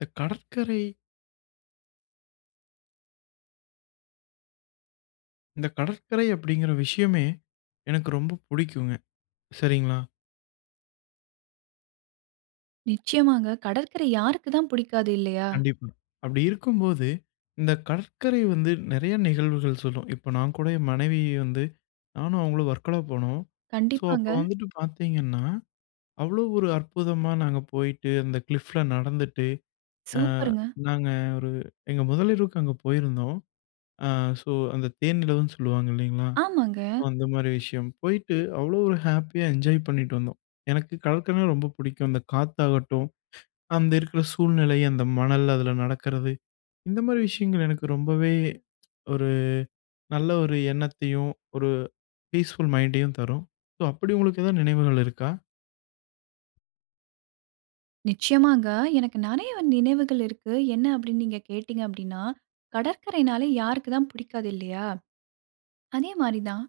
இந்த கடற்கரை. இந்த கடற்கரை அப்பிடிங்கிற விஷயமே எனக்கு ரொம்ப பிடிக்கும்ங்க. சரிங்களா? நிச்சயமாங்க. கடற்கரை யாருக்கு தான் பிடிக்காது இல்லையா! கண்டிப்பா. அப்பிடி இருக்கும்போது, இந்த கடற்கரை வந்து நிறைய நிகழ்வுகள் சொல்லும். இப்ப நான் கூட என் மனைவி வந்து நானும் அவுங்களும் வர்க்கலா போனோம். சோ, அப்போ கண்டிப்பாங்க. வந்துட்டு பாத்தீங்கன்னா, அவ்வளவு ஒரு அற்புதமா நாங்க போயிட்டு, அந்த கிளிஃப் ல நடந்துட்டு அ சூப்பர்ங்க. நாங்க ஒரு எங்க முதலிரவுக்கு அங்க போயிருந்தோம். அ சோ, அந்த தேனிலவுன்னு சொல்லுவாங்க இல்லேங்களா? ஆமாங்க. சோ, அந்த மாரி விஷயம். போயிட்டு அவ்வளவு ஒரு ஹேப்பியா என்ஜாய் பண்ணிட்டு வந்தோம். எனக்கு கடற்கரைன்னா ரொம்ப பிடிக்கும். அந்த காத்தாகட்டும், அங்க இருக்குற சூழ்நிலை, அந்த மணல், அதுல நடக்குறது. இந்த மாரி விஷயங்கள் எனக்கு ரொம்பவே ஒரு நல்ல ஒரு எண்ணத்தையும், ஒரு ஃபீஸ்ஃபுல் மைண்டயும் தரும். சோ, அப்பிடி உங்களுக்கு ஏதாவது நினைவுகள் இருக்கா? நிச்சயமாங்க. எனக்கு நிறைய நினைவுகள் இருக்கு. என்ன அப்பிடின்னு நீங்க கேட்டீங்க அப்பிடின்னா, கடற்கரைனாலே யாருக்கு தான் பிடிக்காது இல்லையா! அதே மாரி தான்.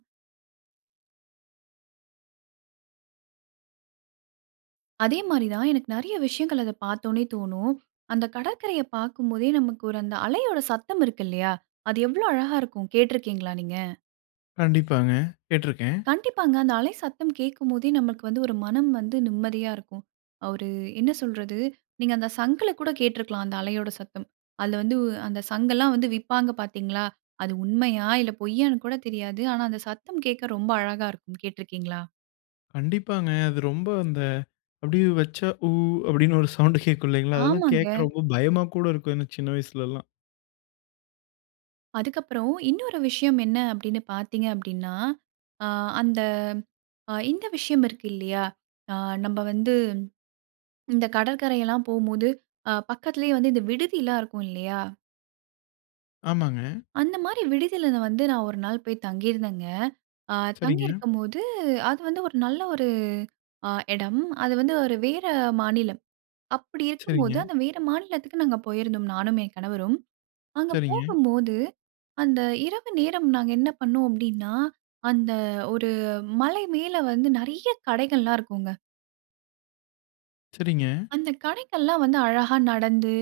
அதே மாரி தான், எனக்கு நிறைய விஷயங்கள் அத பார்த்தோனே தோணும். அந்த கடற்கரைய பாக்கும் போதே நமக்கு அந்த அலையோட சத்தம் இருக்கு இல்லையா? அது எவ்ளோ அழகா இருக்கும் கேட்ருக்கீங்களா நீங்க? கண்டிப்பாங்க. கேட்ருக்கேன். கண்டிப்பாங்க. அந்த அலை சத்தம் கேக்கும் போதே, நமக்கு வந்து ஒரு மனம் வந்து நிம்மதியா இருக்கும். ஒரு என்ன சொல்றது? நீங்க அந்த சங்குல கூட கேட்ருக்கலாம், அந்த அலையோட சத்தம். அதுல வந்து உ அந்த சங்கலாம் வந்து விப்பாங்க பாத்தீங்ளா? அது உண்மையா, இல்ல பொய்யான்னு கூட தெரியாது. ஆனா, அந்த சத்தம் கேக்க ரொம்ப அழகா இருக்கும் கேட்ருக்கீங்களா? கண்டிப்பாங்க. அது ரொம்ப அந்த அப்டியே வெச்சா "ஊ"அப்டின்னு ஒரு சவுண்ட்டு கேக்கும் இல்லைங்களா? அதெல்லாம் ஆமாங்க. கேக்குறப்போ ரொம்ப பயமா கூட இருக்கும் எனக்கு சின்ன வயசுலலாம். அதுக்கப்புறம், இன்னொரு விஷயம் என்ன அப்டின்னு பாத்தீங்க அப்டின்னா, அ அந்த அ இந்த விஷயம் இருக்கு இல்லையா? அ நம்ப வந்து இந்த கடற்கரைல்லாம் போம்போது, அ பக்கத்லயே வந்து இந்த விடுதிலாம் இருக்கும் இல்லையா? ஆமாங்க. அந்த மாரி விடுதில நா வந்து நான் ஒரு நாள் போய் தங்கிருந்தேங்க. அ சரிங்க. தங்கிருக்கும் போது அது வந்து ஒரு நல்ல ஒரு அ எடம். அது வந்து ஒரு வேற மாநிலம். அப்டி இருக்கும்போது, சரிங்க. அந்த வேற மாநிலத்துக்கு நாங்க போயிருந்தோம். நானும், என் கணவரும். அங்க சரிங்க. போகும்போது அந்த இரவு நேரம் நாங்க என்ன பண்ணோம் அப்டின்னா, அந்த ஒரு மலை மேல வந்து நெறைய கடைகள்லாம் இருக்குங்க. சரிங்க. அந்த கடைக்கெல்லாம் வந்து, அழகா நடந்து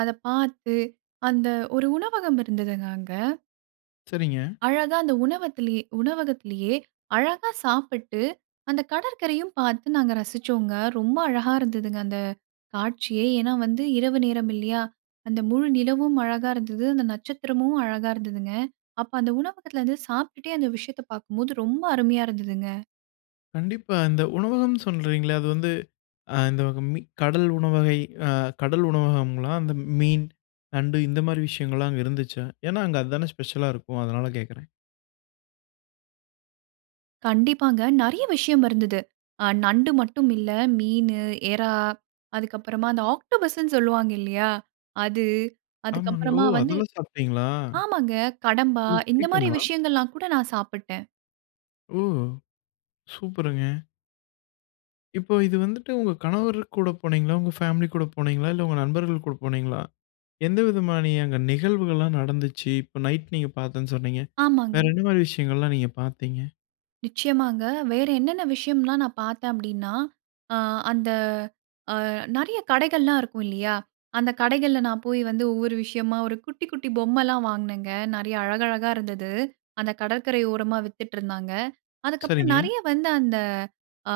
அத பாத்து, அந்த ஒரு உணவகம் இருந்ததுங்க, அங்க சரிங்க. அழகா அந்த உணவத்திலயே -உணவகத்திலயே, அழகா சாப்பிட்டு, அந்த கடற்கரையும் பார்த்து, நாங்க ரசிச்சோங்க. ரொம்ப அழகா இருந்ததுங்க அந்த காட்சியே. ஏன்னா வந்து இரவு நேரம் இல்லயா? அந்த முழு நிலவும் அழகா இருந்தது. அந்த நட்சத்திரமும் அழகா இருந்ததுங்க. அப்ப அந்த உணவகத்துல வந்து சாப்டுட்டே அந்த விஷயத்த பார்க்கும்போது, ரொம்ப அருமையா இருந்ததுங்க. கண்டிப்பா. இந்த உணவகம் சொல்றீங்களே, அது வந்து, ஆ இந்த மீ கடல் உணவகை, அ கடல் உணவகம்ங்களா? அந்த மீன், நண்டு இந்த மாரி விஷயங்கல்லாம் அங்க இருந்துச்சா? ஏன்னா அங்க அது தானே ஸ்பெஷலா இருக்கும் அதனால கேக்குறேன். கண்டிப்பாங்க. நெறைய விஷயம் இருந்தது. ஆ நண்டு மட்டும் இல்ல, மீனு, எறா, அதுக்கப்புறமா அந்த ஆக்டோபஸ்ன்னு சொல்வாங்க இல்லியா அது. அதுக்கு ஆமாங்க. ஓ! அப்புறமா வந்து. அதெல்லாம் சாப்பிட்டீங்களா? ஆமாங்க கடம்பா உங்களுக்கு இந்த மாரி பிடிக்குங்களா? விஷயங்கள்லாம் கூட நான் சாப்புட்டேன் ஓ! சூப்பருங்க! இப்ப, இது வந்துட்டு உங்க கணவரு கூட போனீங்களா? உங்க ஃபேமிலி கூட போனீங்களா? இல்ல உங்க நண்பர்கள் கூட போனீங்களா? எந்த விதமான அங்க நிகழ்வுகள்லாம் நடந்துச்சு? இப்ப நைட் நீங்க பார்த்தேன்னு சொன்னீங்க? வேற ஆமாங்க. என்ன மாரி விஷயங்கள்லாம் நீங்க பார்த்தீங்க? நிச்சயமாங்க. வேறு என்னென்ன விஷயம்லாம் நான் பார்த்தேன் அப்டீன்னா, ஆ அந்த அ நெறைய கடைகள்லாம் இருக்கும், இல்லியா! அந்த கடைகள்ல, நான் போய் வந்து ஒவ்வொரு விஷயமா, ஒரு குட்டி, குட்டி பொம்மல்லாம் வாங்குனேங்க. நெறைய அழகழகா இருந்தது. அந்த கடற்கரை ஓரமா வித்துட்ருந்தாங்க. அதுக்கப்புறம் சரிங்க. நெறைய வந்து, அந்த அ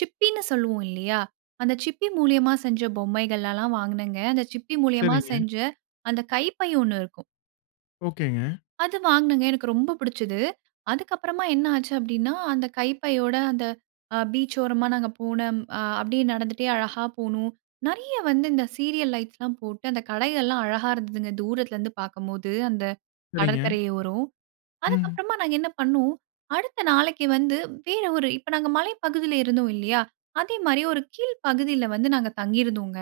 சிப்பின்னு சொல்லுவோம், இல்லியா! அந்த சிப்பி மூலியமா செஞ்ச பொம்மைகளெல்லாம் வாங்குனேங்க. அந்த சிப்பி மூலியமா சரிங்க. செஞ்ச, அந்த கைப்பை ஒண்ணு இருக்கும். ஓக்கேங்க. அது வாங்குனேங்க. எனக்கு ரொம்ப பிடிச்சுது. அதுக்கப்புறமா என்ன ஆச்சு அப்டீன்னா. அந்த கைப்பையோட, அந்த அ பீச் ஓரமா, நாங்க போன அ அப்டியே நடந்துட்டே அழகா போனோம். நிறைய வந்து இந்த சீரியல் லைட்ஸ்லாம் போட்டு, அந்த கடைகள்லாம் அழகா இருந்ததுங்க, தூரத்திலருந்து பார்க்கும்போது, அந்த சரிங்க. கடற்கரை ஓரம். அதுக் ம். கப்புறமா நாங்க என்ன பண்ணோம்? அடுத்த நாளைக்கு வந்து, வேற ஒரு இப்போ நாங்க மலை பகுதியில இருந்தோம் இல்லியா! அதேமாரி, ஒரு கீழ் பகுதியில வந்து நாங்க தங்கியிருந்தோங்க.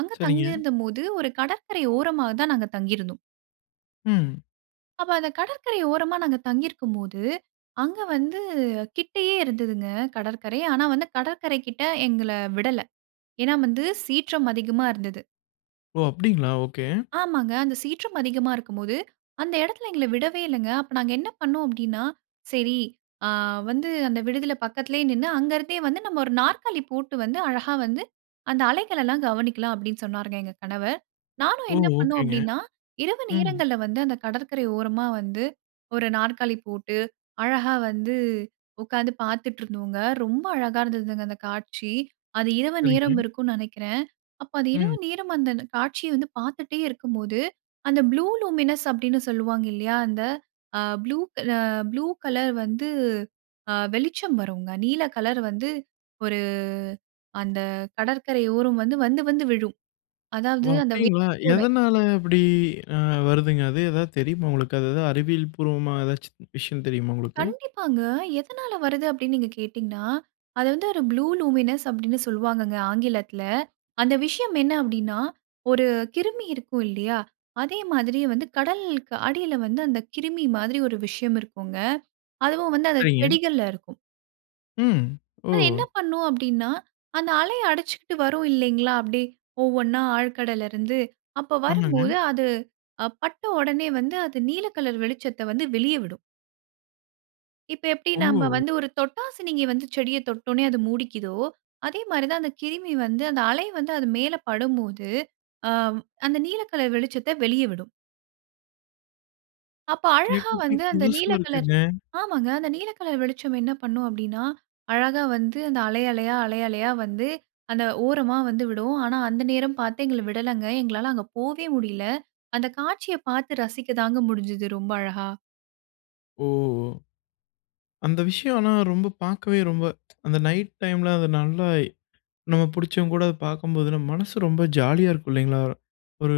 அங்க சரிங்க. தங்கியிருந்தபோது, ஒரு கடற்கரை ஓரமா தான் நாங்க தங்கியிருந்தோம். ம். அப்ப, அந்த கடற்கரை ஓரமா, நாங்க தங்கி இருக்கும் போது. அங்க வந்து கிட்டேயே இருந்துதுங்க, கடற்கரை. ஆனா, வந்து கடற்கரை கிட்ட எங்கள விடல. ஏனா வந்து சீற்றம் அதிகமா இருந்தது. ஓ! அப்பிடிங்களா! ஒகே. ஆமாங்க. அந்த சீற்றம் அதிகமா இருக்கும்போது, அந்த எடத்துல எங்கள விடவே இல்லங்க. அப்ப நாங்க என்ன பண்ணோம் அப்பிடின்னா, சரி அ வந்து அந்த விடுதில பக்கத்துலயே நின்னு, அங்க இருந்தே வந்து நம்ம 1 நாற்காலி போட்டு வந்து, அழகா வந்து அந்த அலைகளலாம் கவனிக்கலாம் அப்பிடின்னு சொன்னாருங்க எங்க கணவர். நானும் ஓ! என்ன பண்ணேன் ஓகேங்க. அப்பிடின்னா, இரவு ம். நேரங்கள்ல வந்து அந்த கடற்கரை ஓரமா வந்து, 1 நாற்காலி போட்டு, அழகா வந்து உக்காந்து பாத்துட்டு இருந்தோங்க. ரொம்ப அழகா இருந்ததுங்க அந்த காட்சி, அது இரவு சரிங்க. நேரம் இருக்கும்னு நெனக்கிறேன். அப்ப அது இரவு ம். நேரம் அந்த, அந்த காட்சிய வந்து பாத்துட்டே இருக்கும்போது, அந்த ப்ளூ லூமினஸ் அப்பிடின்னு சொல்லுவாங்க இல்லயா! அந்த அ ப்ளூ க அ ப்ளூ கலர் வந்து அ வெளிச்சம் வருங்க, நீல கலர் வந்து 1 அந்த கடற்கரை ஓரம் வந்து, வந்து, வந்து விழும். ஓ! அதாவது, அந்த வேவ் அப்பிடிங்களா! கூட எதனால அப்பிடி அ வருதுங்க அது. எதாவது தெரியுமா உங்களுக்கு? அது எதாவது அறிவியல் பூர்வமா, எதாச்சும் விஷயம் தெரியுமா உங்களுக்கு? கண்டிப்பாங்க. எதனால வருது அப்பிடின்னு நீங்க கேட்டீங்கனா, அத வந்து 1 ப்ளூ லூமினஸ் அப்பிடின்னு சொல்லுவாங்கங்க ஆங்கிலத்துல, அந்த விஷயம் என்ன அப்பிடின்னா, 1 கிருமி இருக்கும் இல்லயா! அதே மாதிரி வந்து, கடலுக்கு அடியில வந்து, அந்த கிருமி மாதிரி 1 விஷயம் இருக்குங்க. அதுவும் வந்து அந்த சரிங்க. செடிகள்ல இருக்கும். ம். அது என்ன ஓ! பண்ணும் அப்டின்னா, அந்த அலை அடிச்சுக்கிட்டு வரும் இல்லைங்களா, அப்டியே ஒவ்வொன்னா ஆழ்கடல்லருந்து. அப்ப ஆமாங்க. வரும்போது அது, அ பட்ட ஒடனே வந்து அது நீல கலர் வெளிச்சத்த வந்து வெளிய விடும். இப்ப எப்டி நம்ப ஓ! வந்து ஒரு தொட்டாசினிங்கி வந்து செடிய தொட்ட உடனே அது மூடிக்கிதோ, அதே மாரி தான் அந்த கிருமி வந்து அந்த அலை வந்து அது மேல படும்போது, அ அந்த நீல கலர் வெளிச்சத்த வெளிய விடும். அப்ப அழகா கேட்றதுக்கே வந்து அந்த புதுசா நீல கலர் இருக்குங்க. ஆமாங்க. அந்த நீல கலர் வெளிச்சம் என்ன பண்ணும் அப்டின்னா, அழகா வந்து அந்த அலை, அலையா, அலை, அலையா வந்து அந்த ஓரமா வந்து விடும். ஆனா அந்த நேரம் பாத்து எங்கள விடலங்க, எங்களால அங்க போவே முடியல. அந்த காட்சிய பாத்து ரசிக்கதாங்க முடிஞ்சது ரொம்ப அழகா. ஓ! அந்த விஷயம் ஆனா பாக்கவே ரொம்ப அந்த நைட் டைம்ல அது நல்லா, நம்ம புடிச்சவங்க கூட அத பாக்கும்போது நம்ம மனசு ரொம்ப ஜாலியா இருக்கும் இல்லைங்களா. ஒரு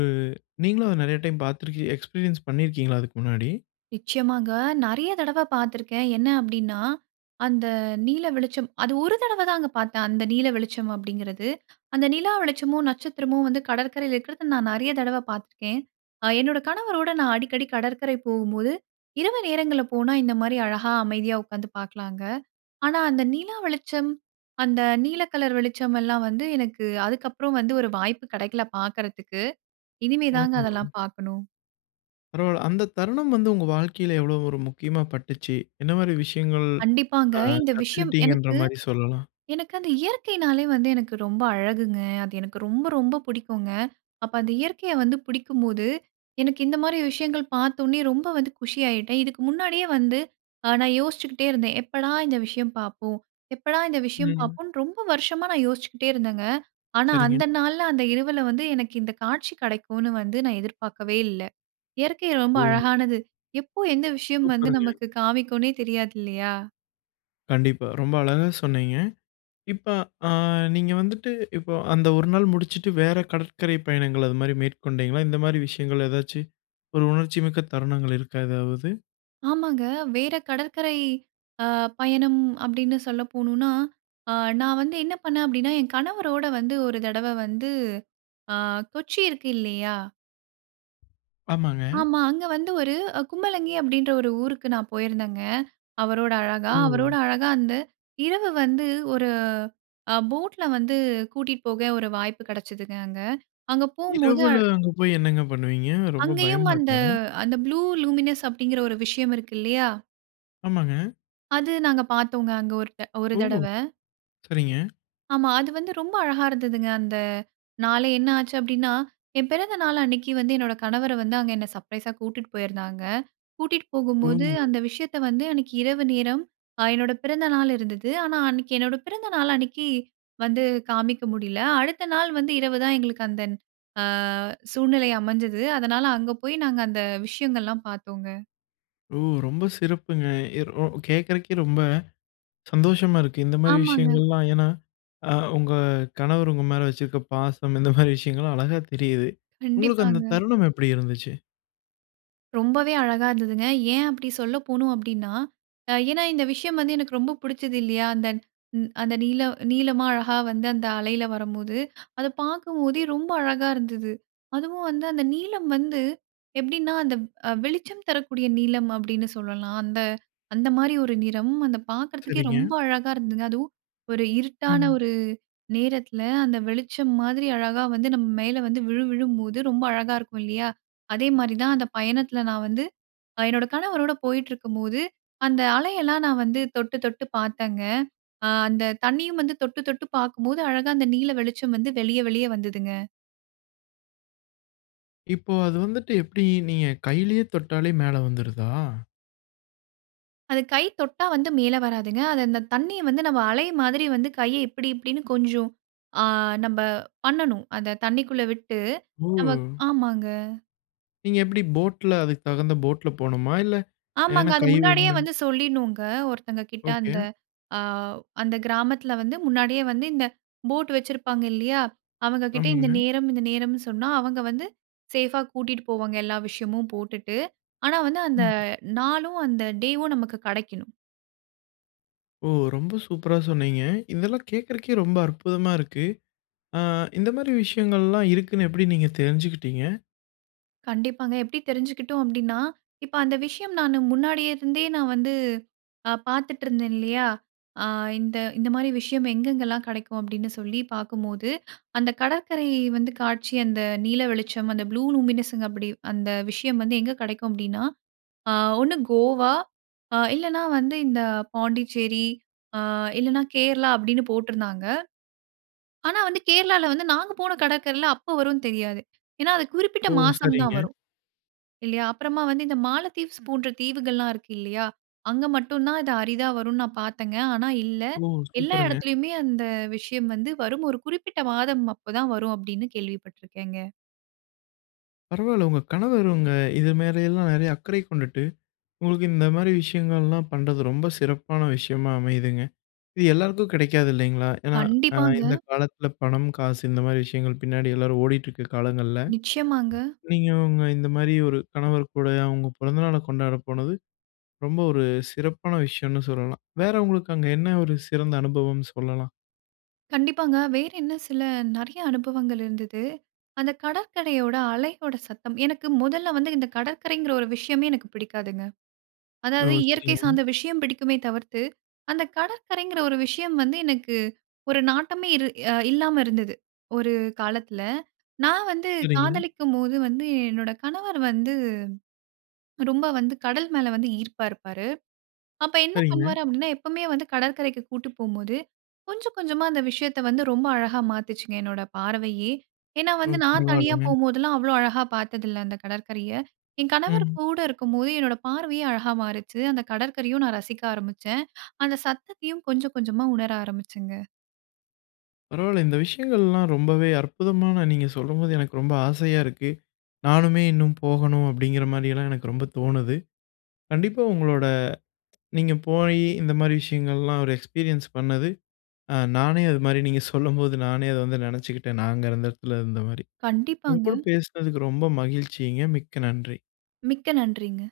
நீங்களும் அத நெறைய டைம் பாத்துருக்கீங்க, எக்ஸ்பீரியன்ஸ் பண்ணிருக்கீங்களா அதுக்கு முன்னாடி. நிச்சயமாங்க. நெறைய தடவ பாத்துருக்கேன். என்ன அப்டின்னா, அந்த நீல வெளிச்சம் அது ஒரு தடவ தாங்க பாத்தேன் அந்த நீல வெளிச்சம் அப்டிங்கறது. அந்த நிலா வெளிச்சமும், நட்சத்திரமும் வந்து கடற்கரையில இருக்குறத நான் நெறைய தடவ பாத்துருக்கேன். அ என்னோட கணவரோட நான் அடிக்கடி கடற்கரை போகும்போது, இரவு நேரங்கள்ல போனா இந்த மாரி அழகா அமைதியா உக்காந்து பாக்கலாங்க. ஆனா அந்த நிலா வெளிச்சம், அந்த நீல கலர் வெளிச்சம் எல்லாம் வந்து எனக்கு அதுக்கப்றம் வந்து ஒரு வாய்ப்பு கெடைக்கல பாக்குறதுக்கு. இனிமே தாங்க ஆமா. அதெல்லாம் பாக்கணும். பரவால்ல. அந்த தருணம் வந்து உங்க வாழ்க்கையில எவ்வளவு 1 முக்கியமா பட்டுச்சு? என்ன மாதிரி விஷயங்கள், கண்டிப்பாங்க. அ, இந்த விஷயம் கத்துக்கிட்டீங்கன்ற எனக்கு மாதிரி சொல்லலாம்? எனக்கு அந்த இயற்கைனாலே வந்து எனக்கு ரொம்ப அழகுங்க. அது எனக்கு ரொம்ப, ரொம்ப புடிக்குங்க. அப்ப அந்த இயற்கைய வந்து பிடிக்கும்போது, எனக்கு இந்த மாதிரி விஷயங்கள் பார்த்த உடனே ரொம்ப வந்து குஷியாயிட்டேன். இதுக்கு முன்னாடியே வந்து அ நான் யோசிச்சுக்கிட்டே இருந்தேன். எப்படா இந்த விஷயம் பாப்போம்? எப்படா இந்த விஷயம் ம். பார்ப்போன்னு, ரொம்ப வருஷமா நான் யோசிச்சுக்கிட்டே இருந்தேங்க. ஆனா, சரிங்க. அந்த நாள்ல, அந்த இரவுல வந்து, எனக்கு இந்த காட்சி கிடைக்குன்னு வந்து நான் எதிர்பார்க்கவே இல்ல. இயற்கை ரொம்ப ஓ! அழகானது. எப்போ, எந்த விஷயம் வந்து, சூப்பருங்க. நமக்கு காமிக்குன்னே தெரியாது இல்லயா! கண்டிப்பா. ரொம்ப அழகா சொன்னீங்க. இப்ப அ நீங்க வந்துட்டு, இப்போ அந்த 1 நாள் முடுச்சிட்டு, வேற கடற்கரை பயணங்கள் அது மாதிரி மேற்கொண்டீங்களா? இந்த மாதிரி விஷயங்கள் ஏதாச்சி, 1 உணர்ச்சிமிக்க தருணங்கள் இருக்கா எதாவது? ஆமாங்க. வேற கடற்கரை அ பயணம் அப்பிடின்னு சொல்ல போணுன்னா, ஆ நான் வந்து என்ன பண்னேன் அப்பிடின்னா, என் கணவரோட வந்து 1 தடவ வந்து, ஆ கொச்சி இருக்கு இல்லயா! ஆமாங்க. ஆமா, அங்க வந்து ஒரு அ கும்பலங்கி, அப்பிடின்ற 1 ஊருக்கு நான் போயிருந்தேங்க, அவரோட அழகா. அவரோட ம். அழகா அந்த இரவு வந்து, 1 அ போட்ல வந்து கூட்டிட் போக 1 வாய்ப்பு கெடச்சுதுங்க அங்க. அங்க போம்போது இரவுல அங்க போய் என்னங்க பண்ணுவீங்க? ரொம்ப அங்கேயும் பயமா அந்த இருக்காதா? அந்த 'ப்ளூ லூமினஸ்' அப்பிடிங்கிற 1 விஷயம் இருக்கு இல்லயா! ஆமாங்க. அது நாங்க பார்த்தோங்க. அங்க ஒரு த்த ஒரு ஓ! தடவ. சரிங்க. ஆமா. அது வந்து ரொம்ப அழகா இருந்ததுங்க அந்த நாளே என்ன ஆச்சு அப்டின்னா, என் பிறந்த நாள் அன்னைக்கி வந்து என்னோட கணவர வந்து அங்க என்னை சர்ப்ரைஸா கூட்டிட்டு போயிருந்தாங்க. கூட்டிட்டு ஓ! போகும்போது அந்த விஷயத்த வந்து அன்னைக்கி இரவு நேரம், அ என்னோட பிறந்த நாள் இருந்தது. ஆனா அன்னைக்கி என்னோட பிறந்த நாள் அன்னைக்கி வந்து காமிக்க முடியல. அடுத்த நாள் வந்து இரவு தான் எங்களுக்கு அந்த அ சூழ்நிலை அமைஞ்சது. அதனால அங்க போய் நாங்க அந்த விஷயங்கள்லாம் பார்த்தோங்க. ஓ! ரொம்ப சிறப்புங்க. எ ரொ கேட்கறதுக்கே ரொம்ப சந்தோஷமா இருக்கு. இந்த மாரி ஆமாங்க. விஷயங்கள்லாம் ஏன்னா, அ உங்க கணவர் உங்க மேல வச்சிருக்க பாசம் இந்த மாரி விஷயங்கள்லாம் அழகா தெரியுது. உங்களுக்கு அந்த கண்டிப்பாங்க. தருணம் எப்டி இருந்துச்சு? ரொம்பவே அழகா இருந்ததுங்க. ஏன் அப்பிடி சொல்ல போணும் அப்டின்னா, அ ஏன்னா இந்த விஷயம் வந்து எனக்கு ரொம்ப புடிச்சது இல்லியா? அந்த அந்த நீல நீலமா அழகா வந்து அந்த அலையில வரம்போது, அதை பார்க்கும் போதே ரொம்ப அழகா இருந்துது. அதுவும் வந்து அந்த நீலம் வந்து எப்படின்னா அந்த வ் அ வெளிச்சம் தரக்கூடிய நீலம அப்படின்னு சொல்லலாம். அந்த அந்த மாரி ஒரு நிறம் அதை பார்க்கறதுக்கே சரிங்க. ரொம்ப அழகா இருந்ததுங்க. அதுவும் ஒரு இருட்டான ம். ஒரு நேரத்தில அந்த வெளிச்சம் மாதிரி அழகா வந்து நம்ம மேல வந்து விழு விழும்போது, ரொம்ப அழகா இருக்கும் இல்லியா? அதே மாரி தான் அந்த பயணத்தில நான் வந்து, என்னோட கணவரோடு போயிட்டுருக்கும்போது, அந்த அலையெல்லாம் நான் வந்து தொட்டு தொட்டு பார்த்தேங்க. அ அந்த தண்ணியும் வந்து தொட்டு -தொட்டு பார்க்கும்போது அழகா அந்த நீல வெளிச்சம் வந்து வெளிய வெளிய வந்ததுங்க. இப்போ அது வந்துட்டு எப்டி நீங்க கையிலேயே தொட்டாலே மேல வந்துருதா? அது கை தொட்டா வந்து மேல வராதுங்க, அது இந்த தண்ணிய வந்து நம்ம அலை மாதிரி வந்து கைய இப்டி, இப்டின்னு கொஞ்சம் அ நம்ப பண்ணனும், அத தண்ணிக்குள்ள விட்டு ஓ! நம்ம, ஆமாங்க. நீங்க எப்டி போட்ல அதுக்கு தகுந்த போட்ல போணுமா? இல்ல ஆமாங்க, ஏன்னா, அது கை. முன்னாடியே [unintelligible] வந்து சொல்லிடணுங்க, ஒருத்தங்க கிட்ட அந்த ஓகே. அ அந்த கிராமத்துல வந்து முன்னாடியே வந்து இந்த போட் வெச்சிருப்பாங்க இல்லையா? அவங்க கிட்ட இந்த ஆமாங்க. நேரம், இந்த நேரம்னு சொன்னா அவங்க வந்து சேஃபா கூட்டிட்டு போவாங்க, எல்லா விஷயமும் போட்டுட்டு. ஆனா வந்து அந்த ம். [unintelligible] நாளும் அந்த டேயும் நமக்கு கெடைக்கணும். ஓ! ரொம்ப சூப்பரா சொன்னீங்க. இந்தெல்லாம் கேக்குறதுக்கே ரொம்ப அற்புதமா இருக்கு. அ இந்த மாதிரி விஷயங்கள்லாம் இருக்குன்னு எப்டி நீங்க தெரிஞ்சுகிட்டீங்க? கண்டிப்பாங்க. எப்டி தெரிஞ்சுகிட்டோம் அப்டின்னா, இப்ப அந்த விஷயம் நானு முன்னாடியே இருந்தே நான் வந்து a பாத்துட்டு இருந்தேன் இல்லையா, அ இந்த இந்த மாரி விஷயம் எங்கெங்கலாம் கெடைக்கும் அப்டின்னு சொல்லி பாக்கும்போது, அந்த கடற்கரை வந்து காட்சி அந்த நீல வெளிச்சம் அந்த ப்ளூ லூமினென்ஸ் அப்டி, அந்த விஷயம் வந்து எங்க கெடைக்கும் அப்டின்னா அ ஒண்னு கோவா, இல்லனா வந்து இந்த பாண்டிச்சேரி, அ இல்லனா கேரளா அப்டின்னு போட்டுருந்தாங்க. ஆனா வந்து, கேரளால வந்து நாங்க போன கடற்கரைல அப்ப வரும்னு தெரியாது. ஏன்னா அது குறிப்பிட்ட ஓ! மாசம் சரிங்க. தான் வரும். இல்லையா? அப்றமா வந்து இந்த மாலத்தீவ்ஸ் போன்ற தீவுகள்லாம் இருக்கு இல்லையா? அங்க மட்டும் தான் இது அரிதா வரும்னு நான் பாத்தேன்ங்க. ஆனா இல்ல, ஓ! எல்லா சூப்பருங்க. எடத்துலயுமே அந்த விஷயம் வந்து வரும். ஒரு குறிப்பிட்ட மாதம் அப்போ தான் வரும் அப்டின்னு கேள்விப்பட்டுருக்கேங்க. பரவாயில்ல. உங்க கணவர் அவுங்க இது மேல எல்லாம் நெறைய அக்கறை கொண்டுட்டு, உங்களுக்கு இந்த மாதிரி விஷயங்கள்லாம் பண்றது, ரொம்ப சிறப்பான விஷயமா அமையுதுங்க. இது எல்லாருக்கும் கிடைக்காது இல்லேங்களா! ஏன்னா, அ கண்டிப்பாங்க. இந்த காலத்தில, பணம், காசு, இந்த மாதிரி விஷயங்கள் பின்னாடி எல்லாரும் ஓடிட்டிருக்க காலங்கள்ல, நிச்சயமாங்க. நீங்க உங்க இந்தமாரி 1 கணவர் கூடயும், அவுங்க பிறந்த நாள கொண்டாட போனது, ரொம்ப 1 சிறப்பான விஷயன்னு சொல்லலாம். வேற உங்களுக்கு அங்க என்ன 1 சிறந்த அனுபவம் சொல்லலாம்? கண்டிப்பாங்க. வேறு என்ன சில, நிறையா அனுபவங்கள் இருந்துது. அந்த கடற்கரையோட அலையோட சத்தம், எனக்கு முதல்ல வந்து, இந்த கடற்கரைங்கிற ஒரு விஷயமே எனக்கு பிடிக்காதுங்க. ஓ! அதாவது இயற்கை சரிங்க. சார்ந்த விஷயம் பிடிக்குமே தவிர்த்து, அந்த கடற்கரைங்கிற ஒரு விஷயம் வந்து எனக்கு, 1 நாட்டமே இரு அ இல்லாம இருந்துது. 1 காலத்தில. நான் வந்து சரிங்க. காதலிக்கும்போது வந்து, என்னோட கணவர் வந்து, ரொம்ப வந்து, கடல் மேல வந்து ஈர்ப்பா இருப்பாரு. அப்ப என்ன சரிங்க. பண்ணுவாரு அப்பிடின்னா, எப்பவுமே வந்து கடற்கரைக்கு கூட்டு போம்போது, கொஞ்சம், கொஞ்சமா அந்த விஷயத்த வந்து ரொம்ப அழகா மாத்துச்சுங்க, என்னோட பார்வையே! ஏன்னா ஓ! வந்து நான் தனியா பரவால்லங்க. போம்போதெல்லாம், அவ்ளோ அழகா பார்த்ததில்ல, அந்த கடற்கரைய. என் கணவர் ம். கூட இருக்கும்போது, என்னோட பார்வையே அழகா மாறுச்சு. அந்த கடற்கரையும் நான் ரசிக்க ஆரம்பிச்சேன் அந்த சத்தத்தையும் கொஞ்சம் கொஞ்சமா உணர ஆரம்பிச்சேங்க. பரவாயில்ல. இந்த விஷயங்கள்லாம், ரொம்பவே அற்புதமான, நீங்க சொல்லும்போது எனக்கு ரொம்ப ஆசையா இருக்கு. நானுமே இன்னும் போகணும் அப்பிடிங்கிற மாரியெல்லாம் எனக்கு ரொம்ப தோணுது. கண்டிப்பா உங்களோட நீங்க போயி, இந்த மாதிரி விஷயங்கள்லாம், 1 எக்ஸ்பீரியன்ஸ் பண்ணது, அ நானே அது மாதிரி நீங்க சொல்லும்போது, நானே அத வந்து நினைச்சுக்கிட்டேன். நான் அங்க அந்த இடத்துல இருந்தமாரி. உங்க கூட கண்டிப்பாங்க. பேசுனதுக்கு ரொம்ப மகிழ்ச்சிங்க. மிக்க நன்றி. மிக்க நன்றிங்க.